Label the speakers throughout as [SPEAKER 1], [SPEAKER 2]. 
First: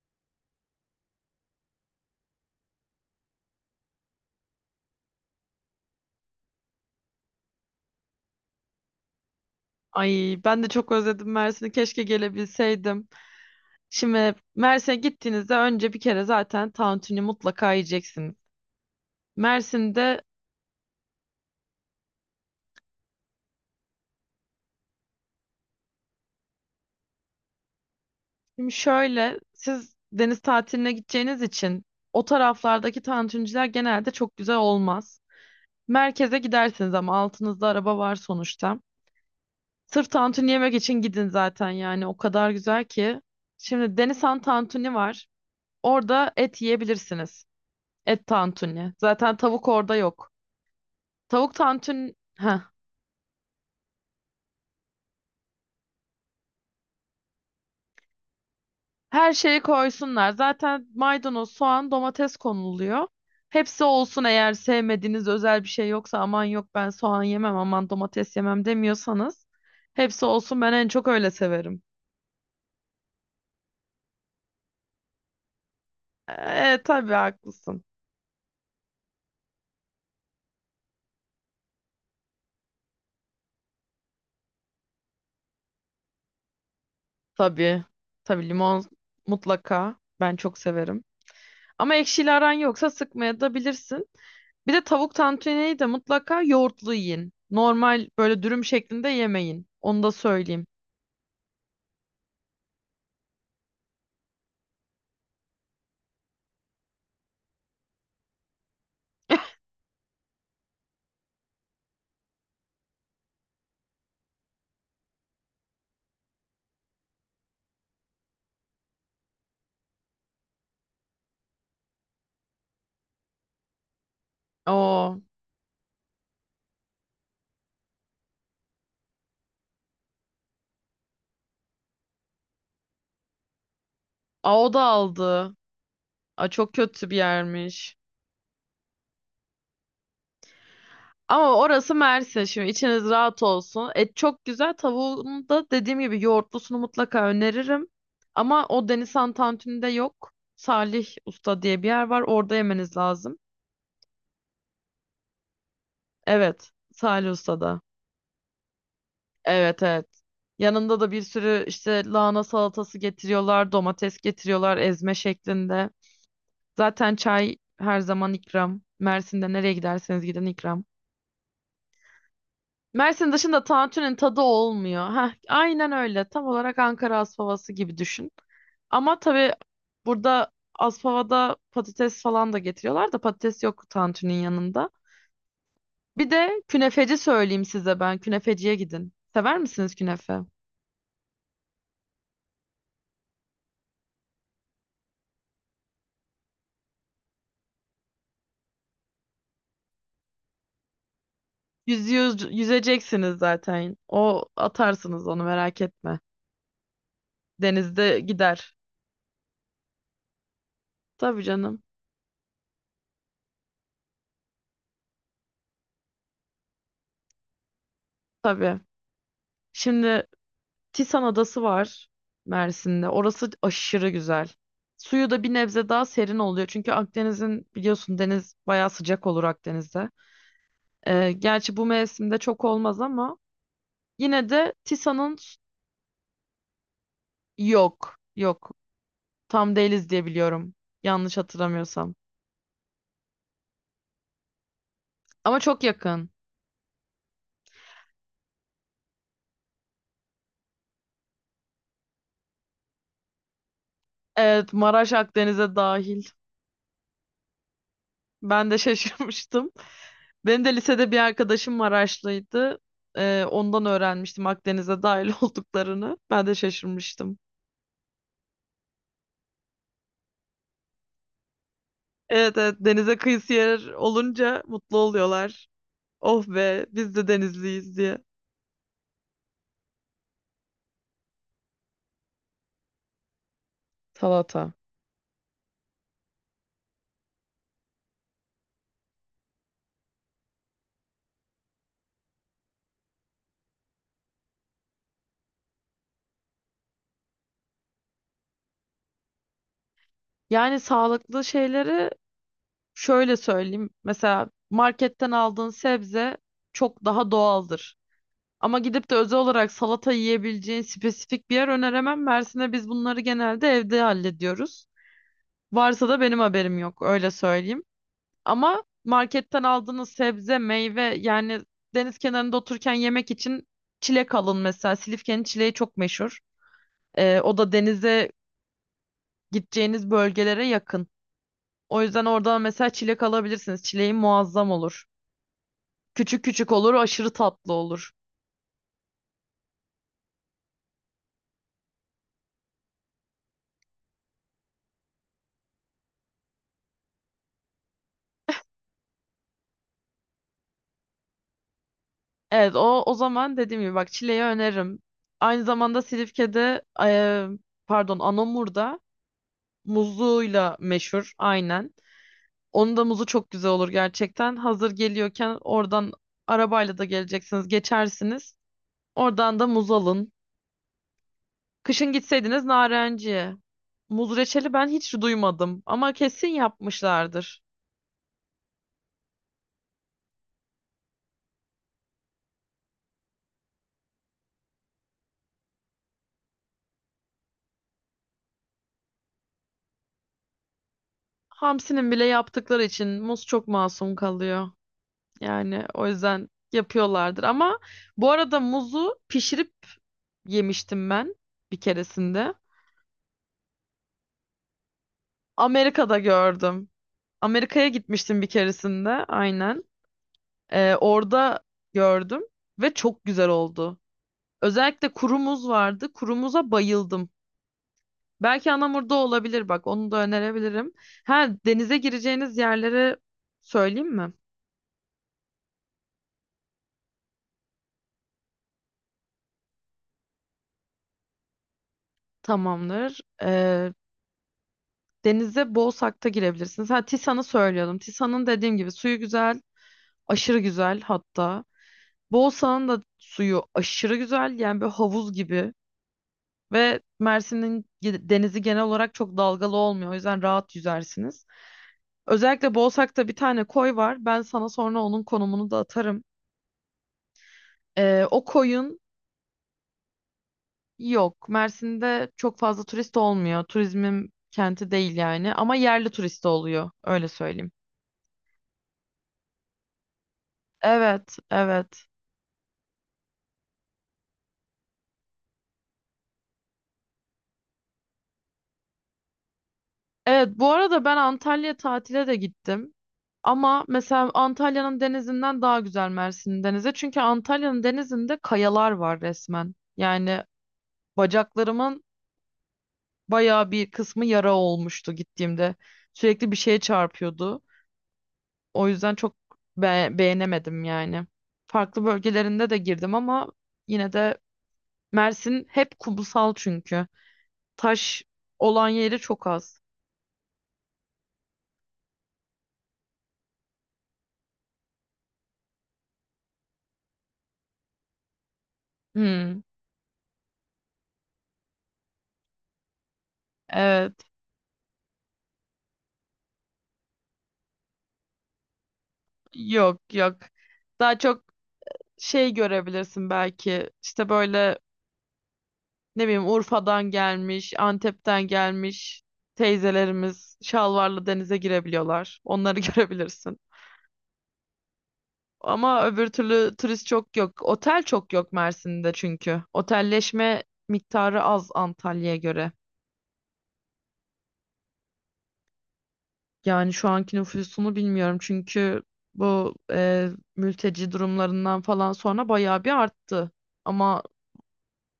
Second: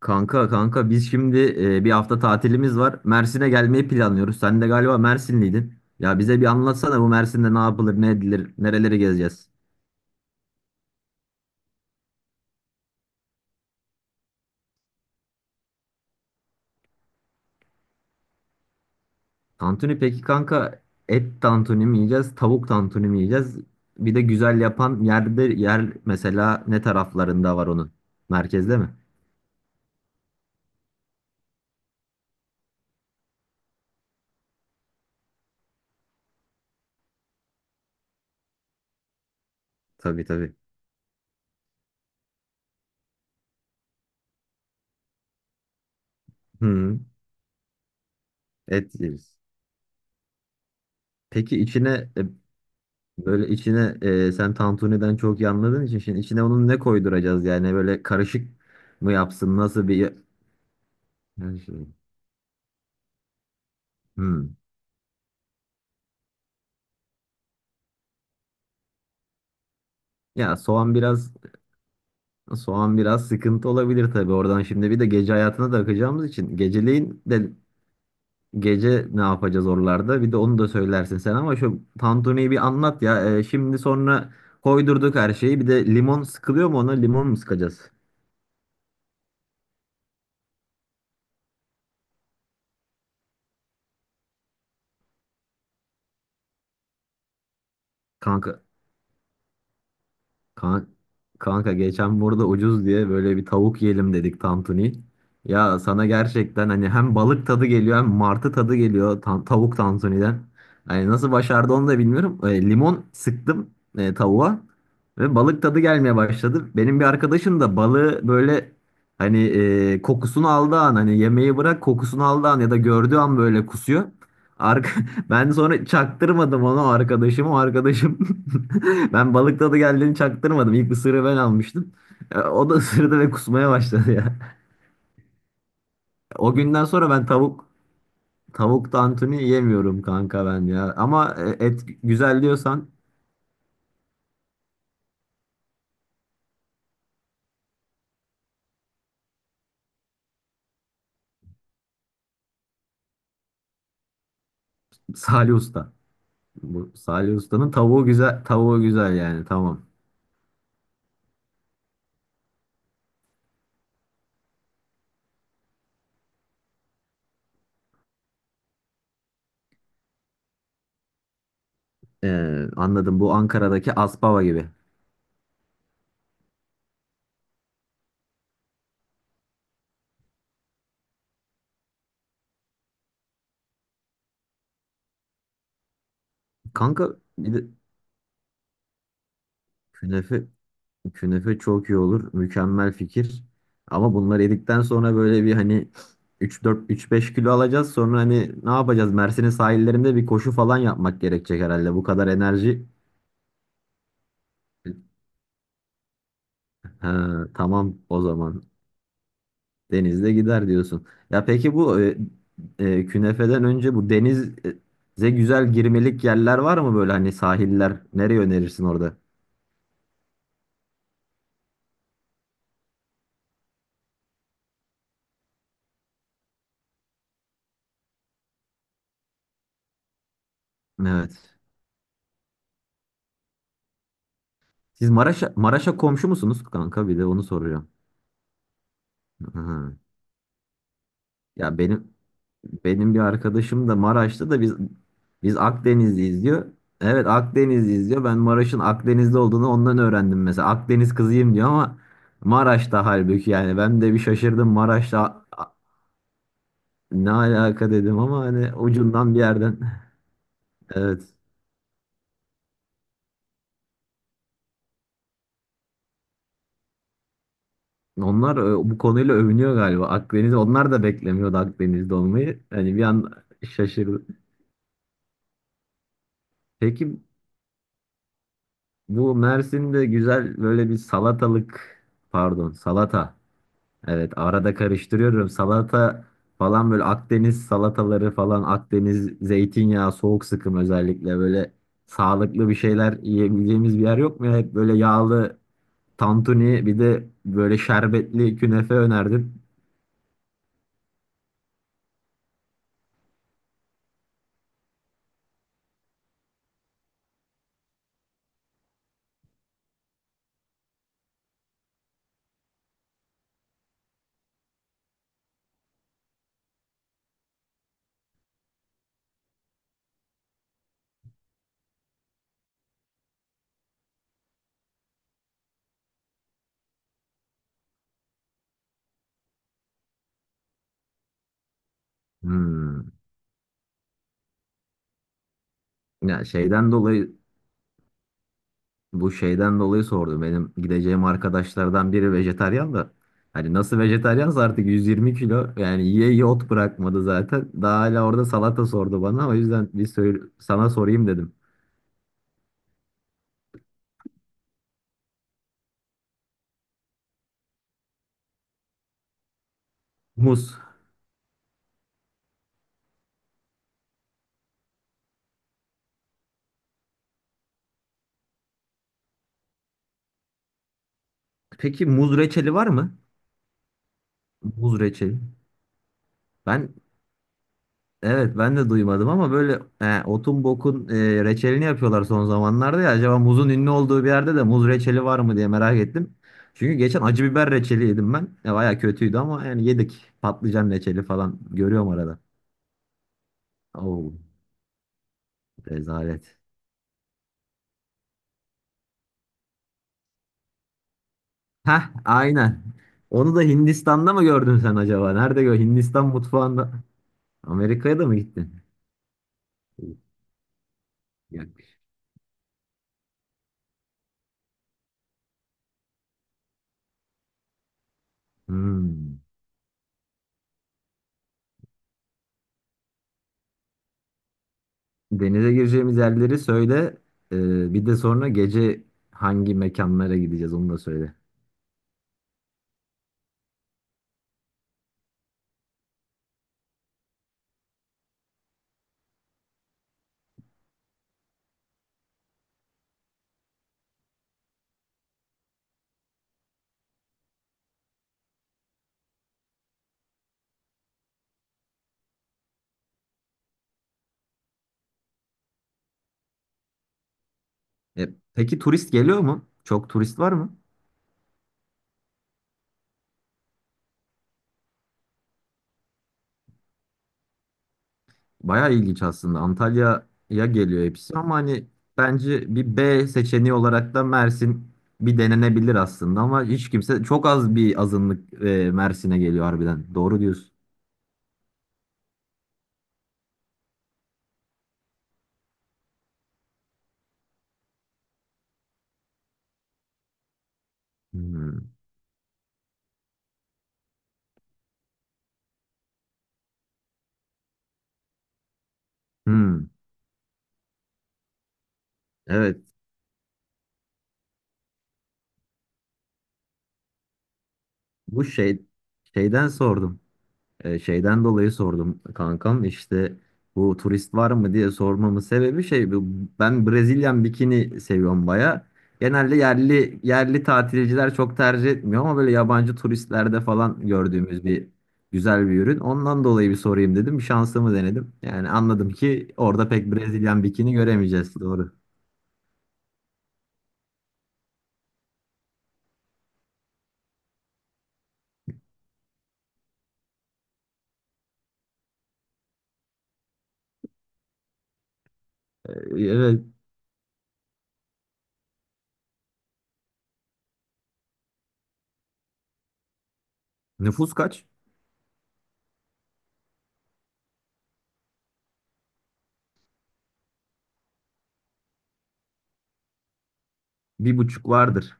[SPEAKER 1] Kanka biz şimdi bir hafta tatilimiz var. Mersin'e gelmeyi planlıyoruz. Sen de galiba Mersinliydin. Ya bize bir anlatsana bu Mersin'de ne yapılır, ne edilir, nereleri gezeceğiz?
[SPEAKER 2] Ay ben de çok özledim Mersin'i. Keşke gelebilseydim. Şimdi Mersin'e gittiğinizde önce bir kere zaten tantuni mutlaka yiyeceksiniz.
[SPEAKER 1] Tantuni peki
[SPEAKER 2] Mersin'de
[SPEAKER 1] kanka, et tantuni mi yiyeceğiz, tavuk tantuni mi yiyeceğiz? Bir de güzel yapan yerde yer mesela, ne taraflarında var onun?
[SPEAKER 2] şimdi
[SPEAKER 1] Merkezde mi?
[SPEAKER 2] şöyle siz deniz tatiline gideceğiniz için o taraflardaki tantuniciler genelde çok güzel olmaz. Merkeze gidersiniz ama altınızda araba var sonuçta. Sırf
[SPEAKER 1] Tabii
[SPEAKER 2] tantuni
[SPEAKER 1] tabii.
[SPEAKER 2] yemek için gidin zaten yani o kadar güzel ki. Şimdi Denizhan tantuni var. Orada et
[SPEAKER 1] Hı,
[SPEAKER 2] yiyebilirsiniz. Et
[SPEAKER 1] et
[SPEAKER 2] tantuni.
[SPEAKER 1] yeriz.
[SPEAKER 2] Zaten tavuk orada yok. Tavuk
[SPEAKER 1] Peki içine
[SPEAKER 2] tantuni. Heh,
[SPEAKER 1] böyle içine sen tantuniden çok iyi anladığın için şimdi içine onun ne koyduracağız, yani böyle karışık mı
[SPEAKER 2] her
[SPEAKER 1] yapsın,
[SPEAKER 2] şeyi
[SPEAKER 1] nasıl bir
[SPEAKER 2] koysunlar. Zaten maydanoz,
[SPEAKER 1] yani
[SPEAKER 2] soğan, domates konuluyor. Hepsi olsun, eğer
[SPEAKER 1] hmm.
[SPEAKER 2] sevmediğiniz özel bir şey yoksa, aman yok ben soğan yemem aman domates yemem demiyorsanız hepsi
[SPEAKER 1] Ya
[SPEAKER 2] olsun, ben en
[SPEAKER 1] soğan
[SPEAKER 2] çok öyle
[SPEAKER 1] biraz,
[SPEAKER 2] severim.
[SPEAKER 1] soğan biraz sıkıntı olabilir tabii oradan. Şimdi bir de gece hayatına da akacağımız için
[SPEAKER 2] Tabii
[SPEAKER 1] geceleyin de
[SPEAKER 2] haklısın.
[SPEAKER 1] gece ne yapacağız oralarda, bir de onu da söylersin sen, ama şu tantuniyi bir anlat ya. Şimdi sonra koydurduk her şeyi, bir de limon sıkılıyor mu, ona limon mu
[SPEAKER 2] Tabii.
[SPEAKER 1] sıkacağız
[SPEAKER 2] Tabii limon mutlaka, ben çok severim. Ama ekşili aran yoksa sıkmaya da bilirsin. Bir de tavuk tantuniyi de mutlaka yoğurtlu yiyin. Normal böyle
[SPEAKER 1] kanka?
[SPEAKER 2] dürüm şeklinde yemeyin. Onu da söyleyeyim.
[SPEAKER 1] Kan- Kanka geçen burada ucuz diye böyle bir tavuk yiyelim dedik, tantuni. Ya sana gerçekten hani hem balık tadı geliyor hem martı tadı geliyor tavuk tantuniden. Hani nasıl başardı onu da bilmiyorum. Limon sıktım tavuğa ve balık tadı gelmeye başladı. Benim bir arkadaşım da balığı böyle hani kokusunu aldığı an, hani yemeği bırak, kokusunu aldığı an ya da gördüğü an böyle kusuyor. Ar-
[SPEAKER 2] O.
[SPEAKER 1] Ben sonra çaktırmadım onu, arkadaşım. O arkadaşım ben balık tadı geldiğini çaktırmadım. İlk ısırığı ben almıştım. O da ısırdı ve kusmaya başladı ya.
[SPEAKER 2] Aa, o da aldı. Aa,
[SPEAKER 1] O
[SPEAKER 2] çok
[SPEAKER 1] günden
[SPEAKER 2] kötü
[SPEAKER 1] sonra
[SPEAKER 2] bir
[SPEAKER 1] ben tavuk
[SPEAKER 2] yermiş.
[SPEAKER 1] tavuk tantuni yemiyorum kanka ben ya. Ama
[SPEAKER 2] Ama
[SPEAKER 1] et
[SPEAKER 2] orası
[SPEAKER 1] güzel
[SPEAKER 2] Mersin. Şimdi
[SPEAKER 1] diyorsan
[SPEAKER 2] içiniz rahat olsun. Et çok güzel. Tavuğunu da dediğim gibi yoğurtlusunu mutlaka öneririm. Ama o Deniz Tantuni'de yok. Salih Usta diye bir yer var. Orada yemeniz lazım.
[SPEAKER 1] Salih Usta.
[SPEAKER 2] Evet.
[SPEAKER 1] Bu
[SPEAKER 2] Salih
[SPEAKER 1] Salih Usta'nın
[SPEAKER 2] Usta'da.
[SPEAKER 1] tavuğu güzel, tavuğu güzel yani,
[SPEAKER 2] Evet,
[SPEAKER 1] tamam.
[SPEAKER 2] evet. Yanında da bir sürü işte lahana salatası getiriyorlar. Domates getiriyorlar ezme şeklinde. Zaten çay her zaman ikram. Mersin'de nereye giderseniz gidin ikram.
[SPEAKER 1] E, Anladım.
[SPEAKER 2] Mersin
[SPEAKER 1] Bu
[SPEAKER 2] dışında
[SPEAKER 1] Ankara'daki
[SPEAKER 2] tantuni'nin tadı
[SPEAKER 1] Aspava gibi.
[SPEAKER 2] olmuyor. Heh, aynen öyle. Tam olarak Ankara Aspavası gibi düşün. Ama tabii burada Aspava'da patates falan da getiriyorlar da patates yok tantuni'nin yanında. Bir de
[SPEAKER 1] Kanka
[SPEAKER 2] künefeci
[SPEAKER 1] bir
[SPEAKER 2] söyleyeyim
[SPEAKER 1] de
[SPEAKER 2] size ben. Künefeciye gidin. Sever misiniz künefe?
[SPEAKER 1] künefe, künefe çok iyi olur. Mükemmel fikir. Ama bunları yedikten sonra böyle bir hani üç üç beş kilo alacağız. Sonra hani ne yapacağız? Mersin'in sahillerinde bir koşu falan yapmak gerekecek herhalde. Bu kadar
[SPEAKER 2] Yüzüyor,
[SPEAKER 1] enerji.
[SPEAKER 2] yüzeceksiniz zaten. O atarsınız, onu merak etme.
[SPEAKER 1] Ha, tamam
[SPEAKER 2] Denizde
[SPEAKER 1] o zaman.
[SPEAKER 2] gider.
[SPEAKER 1] Denizde gider diyorsun.
[SPEAKER 2] Tabii
[SPEAKER 1] Ya peki
[SPEAKER 2] canım.
[SPEAKER 1] bu künefeden önce bu denize güzel girmelik yerler var mı, böyle hani sahiller? Nereye
[SPEAKER 2] Tabii.
[SPEAKER 1] önerirsin orada?
[SPEAKER 2] Şimdi Tisan Adası var Mersin'de. Orası aşırı güzel. Suyu da bir nebze daha serin oluyor. Çünkü Akdeniz'in biliyorsun, deniz bayağı sıcak olur Akdeniz'de.
[SPEAKER 1] Evet.
[SPEAKER 2] Gerçi bu mevsimde çok olmaz ama yine de
[SPEAKER 1] Siz Maraş'a, Maraş'a komşu musunuz kanka? Bir de onu soruyorum.
[SPEAKER 2] Yok. Yok. Tam
[SPEAKER 1] Hı.
[SPEAKER 2] değiliz diye biliyorum. Yanlış
[SPEAKER 1] Ya
[SPEAKER 2] hatırlamıyorsam.
[SPEAKER 1] benim, benim bir arkadaşım da Maraş'ta da, biz biz
[SPEAKER 2] Ama çok yakın.
[SPEAKER 1] Akdenizliyiz diyor. Evet, Akdenizliyiz diyor. Ben Maraş'ın Akdeniz'de olduğunu ondan öğrendim mesela. Akdeniz kızıyım diyor ama Maraş'ta, halbuki yani ben de bir şaşırdım
[SPEAKER 2] Evet, Maraş
[SPEAKER 1] Maraş'ta,
[SPEAKER 2] Akdeniz'e dahil.
[SPEAKER 1] ne alaka dedim ama
[SPEAKER 2] Ben
[SPEAKER 1] hani
[SPEAKER 2] de
[SPEAKER 1] ucundan bir
[SPEAKER 2] şaşırmıştım.
[SPEAKER 1] yerden.
[SPEAKER 2] Benim de lisede bir
[SPEAKER 1] Evet.
[SPEAKER 2] arkadaşım Maraşlıydı. Ondan öğrenmiştim Akdeniz'e dahil olduklarını. Ben de şaşırmıştım.
[SPEAKER 1] Onlar bu konuyla övünüyor galiba. Akdeniz, onlar da beklemiyordu Akdeniz'de
[SPEAKER 2] Evet,
[SPEAKER 1] olmayı.
[SPEAKER 2] evet,
[SPEAKER 1] Hani bir
[SPEAKER 2] denize
[SPEAKER 1] an
[SPEAKER 2] kıyısı yer
[SPEAKER 1] şaşırdı.
[SPEAKER 2] olunca mutlu oluyorlar. Oh be, biz
[SPEAKER 1] Peki
[SPEAKER 2] de denizliyiz diye.
[SPEAKER 1] bu Mersin'de güzel böyle bir salatalık, pardon salata. Evet,
[SPEAKER 2] Salata.
[SPEAKER 1] arada karıştırıyorum. Salata falan, böyle Akdeniz salataları falan, Akdeniz zeytinyağı soğuk sıkım, özellikle böyle sağlıklı bir şeyler yiyebileceğimiz bir yer yok mu ya? Hep böyle yağlı tantuni, bir de böyle şerbetli künefe önerdim.
[SPEAKER 2] Yani sağlıklı şeyleri şöyle söyleyeyim. Mesela marketten aldığın sebze çok daha doğaldır. Ama gidip de özel olarak salata yiyebileceğin spesifik bir yer öneremem. Mersin'e biz bunları genelde evde hallediyoruz. Varsa da benim haberim yok, öyle söyleyeyim. Ama marketten aldığınız sebze, meyve yani deniz kenarında otururken yemek için çilek alın mesela. Silifke'nin çileği çok meşhur. O da denize gideceğiniz bölgelere yakın. O yüzden oradan mesela
[SPEAKER 1] Hmm.
[SPEAKER 2] çilek alabilirsiniz. Çileği muazzam olur. Küçük
[SPEAKER 1] Ya
[SPEAKER 2] küçük
[SPEAKER 1] şeyden
[SPEAKER 2] olur, aşırı
[SPEAKER 1] dolayı,
[SPEAKER 2] tatlı olur.
[SPEAKER 1] bu şeyden dolayı sordum. Benim gideceğim arkadaşlardan biri vejetaryen da. Hani nasıl vejetaryansa artık 120 kilo, yani yiye yiye ot bırakmadı zaten. Daha hala orada salata sordu bana. O yüzden bir söyle, sana sorayım dedim.
[SPEAKER 2] Evet, o zaman dediğim gibi, bak, çileği öneririm. Aynı zamanda Silifke'de e, pardon Anamur'da
[SPEAKER 1] Muz.
[SPEAKER 2] muzluğuyla meşhur, aynen. Onun da muzu çok güzel olur gerçekten. Hazır geliyorken oradan arabayla da geleceksiniz, geçersiniz. Oradan da muz alın.
[SPEAKER 1] Peki
[SPEAKER 2] Kışın
[SPEAKER 1] muz
[SPEAKER 2] gitseydiniz
[SPEAKER 1] reçeli var mı?
[SPEAKER 2] narenciye. Muz reçeli ben
[SPEAKER 1] Muz
[SPEAKER 2] hiç
[SPEAKER 1] reçeli.
[SPEAKER 2] duymadım ama kesin
[SPEAKER 1] Ben
[SPEAKER 2] yapmışlardır.
[SPEAKER 1] evet, ben de duymadım ama böyle he, otun bokun reçelini yapıyorlar son zamanlarda ya. Acaba muzun ünlü olduğu bir yerde de muz reçeli var mı diye merak ettim. Çünkü geçen acı biber reçeli yedim ben. Baya kötüydü ama yani yedik. Patlıcan reçeli falan görüyorum
[SPEAKER 2] Hamsi'nin bile
[SPEAKER 1] arada.
[SPEAKER 2] yaptıkları için muz çok masum
[SPEAKER 1] Oo,
[SPEAKER 2] kalıyor. Yani o yüzden
[SPEAKER 1] rezalet.
[SPEAKER 2] yapıyorlardır. Ama bu arada muzu pişirip yemiştim ben bir
[SPEAKER 1] Heh,
[SPEAKER 2] keresinde.
[SPEAKER 1] aynen. Onu da Hindistan'da mı gördün sen acaba? Nerede gör?
[SPEAKER 2] Amerika'da
[SPEAKER 1] Hindistan
[SPEAKER 2] gördüm.
[SPEAKER 1] mutfağında.
[SPEAKER 2] Amerika'ya
[SPEAKER 1] Amerika'ya da mı
[SPEAKER 2] gitmiştim bir
[SPEAKER 1] gittin?
[SPEAKER 2] keresinde, aynen. Orada
[SPEAKER 1] Yok.
[SPEAKER 2] gördüm ve çok güzel oldu. Özellikle kurumuz vardı. Kurumuza bayıldım. Belki Anamur'da
[SPEAKER 1] Hmm.
[SPEAKER 2] olabilir, bak, onu da önerebilirim. Ha, denize gireceğiniz yerleri söyleyeyim mi?
[SPEAKER 1] Denize gireceğimiz yerleri söyle. Bir de sonra gece hangi mekanlara gideceğiz onu da söyle.
[SPEAKER 2] Tamamdır. Denize Boğsak'ta girebilirsiniz. Ha, Tisan'ı söylüyordum. Tisan'ın dediğim gibi suyu güzel, aşırı güzel hatta. Boğsak'ın da suyu aşırı güzel. Yani bir havuz gibi. Ve denizi genel olarak çok dalgalı olmuyor. O yüzden rahat yüzersiniz. Özellikle Boğsak'ta bir tane koy var. Ben sana sonra onun konumunu da atarım.
[SPEAKER 1] E,
[SPEAKER 2] O
[SPEAKER 1] peki
[SPEAKER 2] koyun
[SPEAKER 1] turist geliyor mu? Çok turist var mı?
[SPEAKER 2] yok. Mersin'de çok fazla turist olmuyor. Turizmin kenti değil yani. Ama yerli turist oluyor. Öyle söyleyeyim.
[SPEAKER 1] Bayağı ilginç aslında. Antalya'ya geliyor
[SPEAKER 2] Evet,
[SPEAKER 1] hepsi ama hani
[SPEAKER 2] evet.
[SPEAKER 1] bence bir B seçeneği olarak da Mersin bir denenebilir aslında, ama hiç kimse, çok az bir azınlık Mersin'e geliyor harbiden. Doğru
[SPEAKER 2] Evet, bu
[SPEAKER 1] diyorsun.
[SPEAKER 2] arada ben Antalya tatile de gittim. Ama mesela Antalya'nın denizinden daha güzel Mersin'in denizi. Çünkü Antalya'nın denizinde kayalar var resmen. Yani
[SPEAKER 1] Hmm.
[SPEAKER 2] bacaklarımın bayağı bir kısmı yara olmuştu gittiğimde. Sürekli bir şeye çarpıyordu. O yüzden çok
[SPEAKER 1] Hmm.
[SPEAKER 2] beğenemedim yani. Farklı bölgelerinde de
[SPEAKER 1] Evet.
[SPEAKER 2] girdim ama yine de Mersin hep kumsal çünkü. Taş
[SPEAKER 1] Bu şey,
[SPEAKER 2] olan yeri çok
[SPEAKER 1] şeyden
[SPEAKER 2] az.
[SPEAKER 1] sordum. Şeyden dolayı sordum kankam, işte bu turist var mı diye sormamın sebebi şey ben Brezilyan bikini seviyorum baya. Genelde
[SPEAKER 2] Hmm,
[SPEAKER 1] yerli, yerli tatilciler çok tercih etmiyor ama böyle yabancı turistlerde falan
[SPEAKER 2] evet.
[SPEAKER 1] gördüğümüz bir güzel bir ürün. Ondan dolayı bir sorayım dedim. Şansımı denedim. Yani anladım ki orada pek
[SPEAKER 2] Yok, yok.
[SPEAKER 1] Brezilyan bikini
[SPEAKER 2] Daha çok
[SPEAKER 1] göremeyeceğiz. Doğru.
[SPEAKER 2] şey görebilirsin belki. İşte böyle, ne bileyim, Urfa'dan gelmiş, Antep'ten gelmiş teyzelerimiz şalvarlı denize girebiliyorlar. Onları görebilirsin. Ama öbür
[SPEAKER 1] Evet.
[SPEAKER 2] türlü turist çok yok. Otel çok yok Mersin'de çünkü. Otelleşme miktarı az Antalya'ya göre.
[SPEAKER 1] Nüfus kaç?
[SPEAKER 2] Yani şu anki nüfusunu bilmiyorum çünkü bu mülteci durumlarından falan sonra bayağı bir arttı. Ama
[SPEAKER 1] Bir buçuk vardır.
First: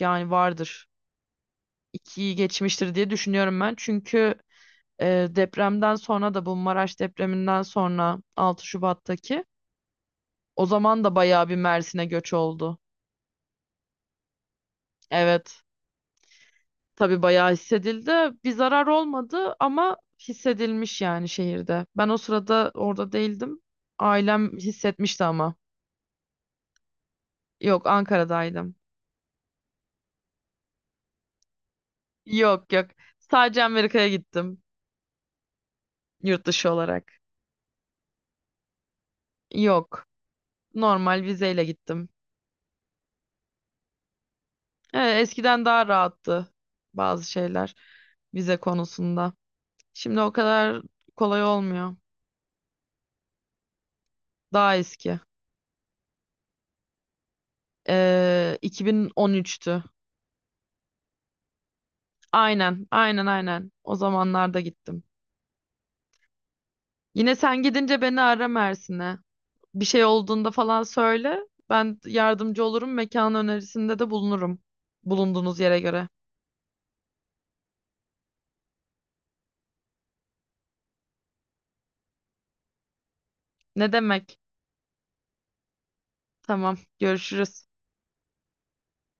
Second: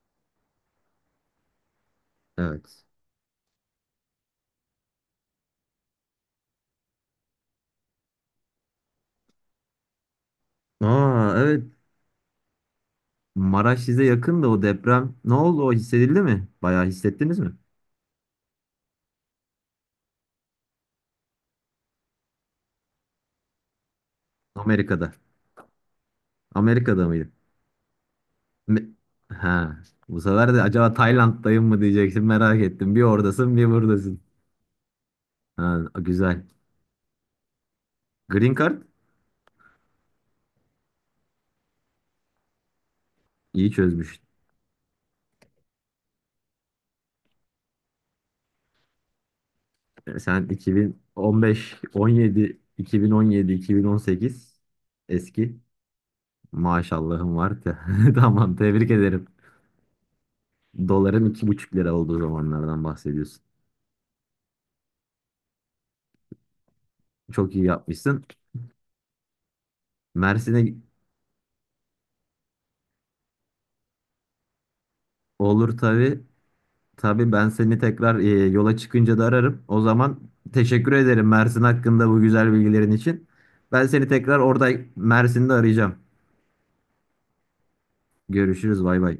[SPEAKER 2] yani vardır. İkiyi
[SPEAKER 1] Evet.
[SPEAKER 2] geçmiştir diye düşünüyorum ben. Çünkü depremden sonra da, bu Maraş depreminden sonra, 6 Şubat'taki, o zaman da
[SPEAKER 1] Aa
[SPEAKER 2] bayağı bir
[SPEAKER 1] evet,
[SPEAKER 2] Mersin'e göç oldu.
[SPEAKER 1] Maraş size yakın da, o deprem ne
[SPEAKER 2] Evet.
[SPEAKER 1] oldu, o hissedildi mi? Bayağı
[SPEAKER 2] Tabii
[SPEAKER 1] hissettiniz
[SPEAKER 2] bayağı
[SPEAKER 1] mi?
[SPEAKER 2] hissedildi. Bir zarar olmadı ama hissedilmiş yani şehirde. Ben o sırada orada değildim. Ailem
[SPEAKER 1] Amerika'da.
[SPEAKER 2] hissetmişti ama.
[SPEAKER 1] Amerika'da mıydı?
[SPEAKER 2] Yok, Ankara'daydım.
[SPEAKER 1] Me- ha. Bu sefer de acaba Tayland'dayım mı diyeceksin merak
[SPEAKER 2] Yok, yok.
[SPEAKER 1] ettim. Bir oradasın
[SPEAKER 2] Sadece
[SPEAKER 1] bir
[SPEAKER 2] Amerika'ya
[SPEAKER 1] buradasın.
[SPEAKER 2] gittim
[SPEAKER 1] Ha,
[SPEAKER 2] yurt
[SPEAKER 1] güzel.
[SPEAKER 2] dışı olarak.
[SPEAKER 1] Green Card
[SPEAKER 2] Yok. Normal vizeyle gittim.
[SPEAKER 1] iyi çözmüş.
[SPEAKER 2] Eskiden daha rahattı bazı şeyler vize konusunda. Şimdi o
[SPEAKER 1] Sen
[SPEAKER 2] kadar kolay
[SPEAKER 1] 2015,
[SPEAKER 2] olmuyor.
[SPEAKER 1] 17, 2017, 2018
[SPEAKER 2] Daha eski.
[SPEAKER 1] eski. Maşallahım var. Tamam, tebrik ederim.
[SPEAKER 2] 2013'tü.
[SPEAKER 1] Doların 2,5 TL olduğu zamanlardan
[SPEAKER 2] Aynen, aynen,
[SPEAKER 1] bahsediyorsun.
[SPEAKER 2] aynen. O zamanlarda gittim. Yine
[SPEAKER 1] Çok
[SPEAKER 2] sen
[SPEAKER 1] iyi
[SPEAKER 2] gidince beni
[SPEAKER 1] yapmışsın.
[SPEAKER 2] ara Mersin'e. Bir şey olduğunda
[SPEAKER 1] Mersin'e
[SPEAKER 2] falan söyle. Ben yardımcı olurum. Mekan önerisinde de bulunurum. Bulunduğunuz
[SPEAKER 1] olur
[SPEAKER 2] yere göre.
[SPEAKER 1] tabii. Tabii ben seni tekrar yola çıkınca da ararım. O zaman teşekkür ederim Mersin hakkında bu güzel bilgilerin için. Ben
[SPEAKER 2] Ne
[SPEAKER 1] seni
[SPEAKER 2] demek?
[SPEAKER 1] tekrar orada Mersin'de arayacağım.
[SPEAKER 2] Tamam, görüşürüz.
[SPEAKER 1] Görüşürüz, bay bay.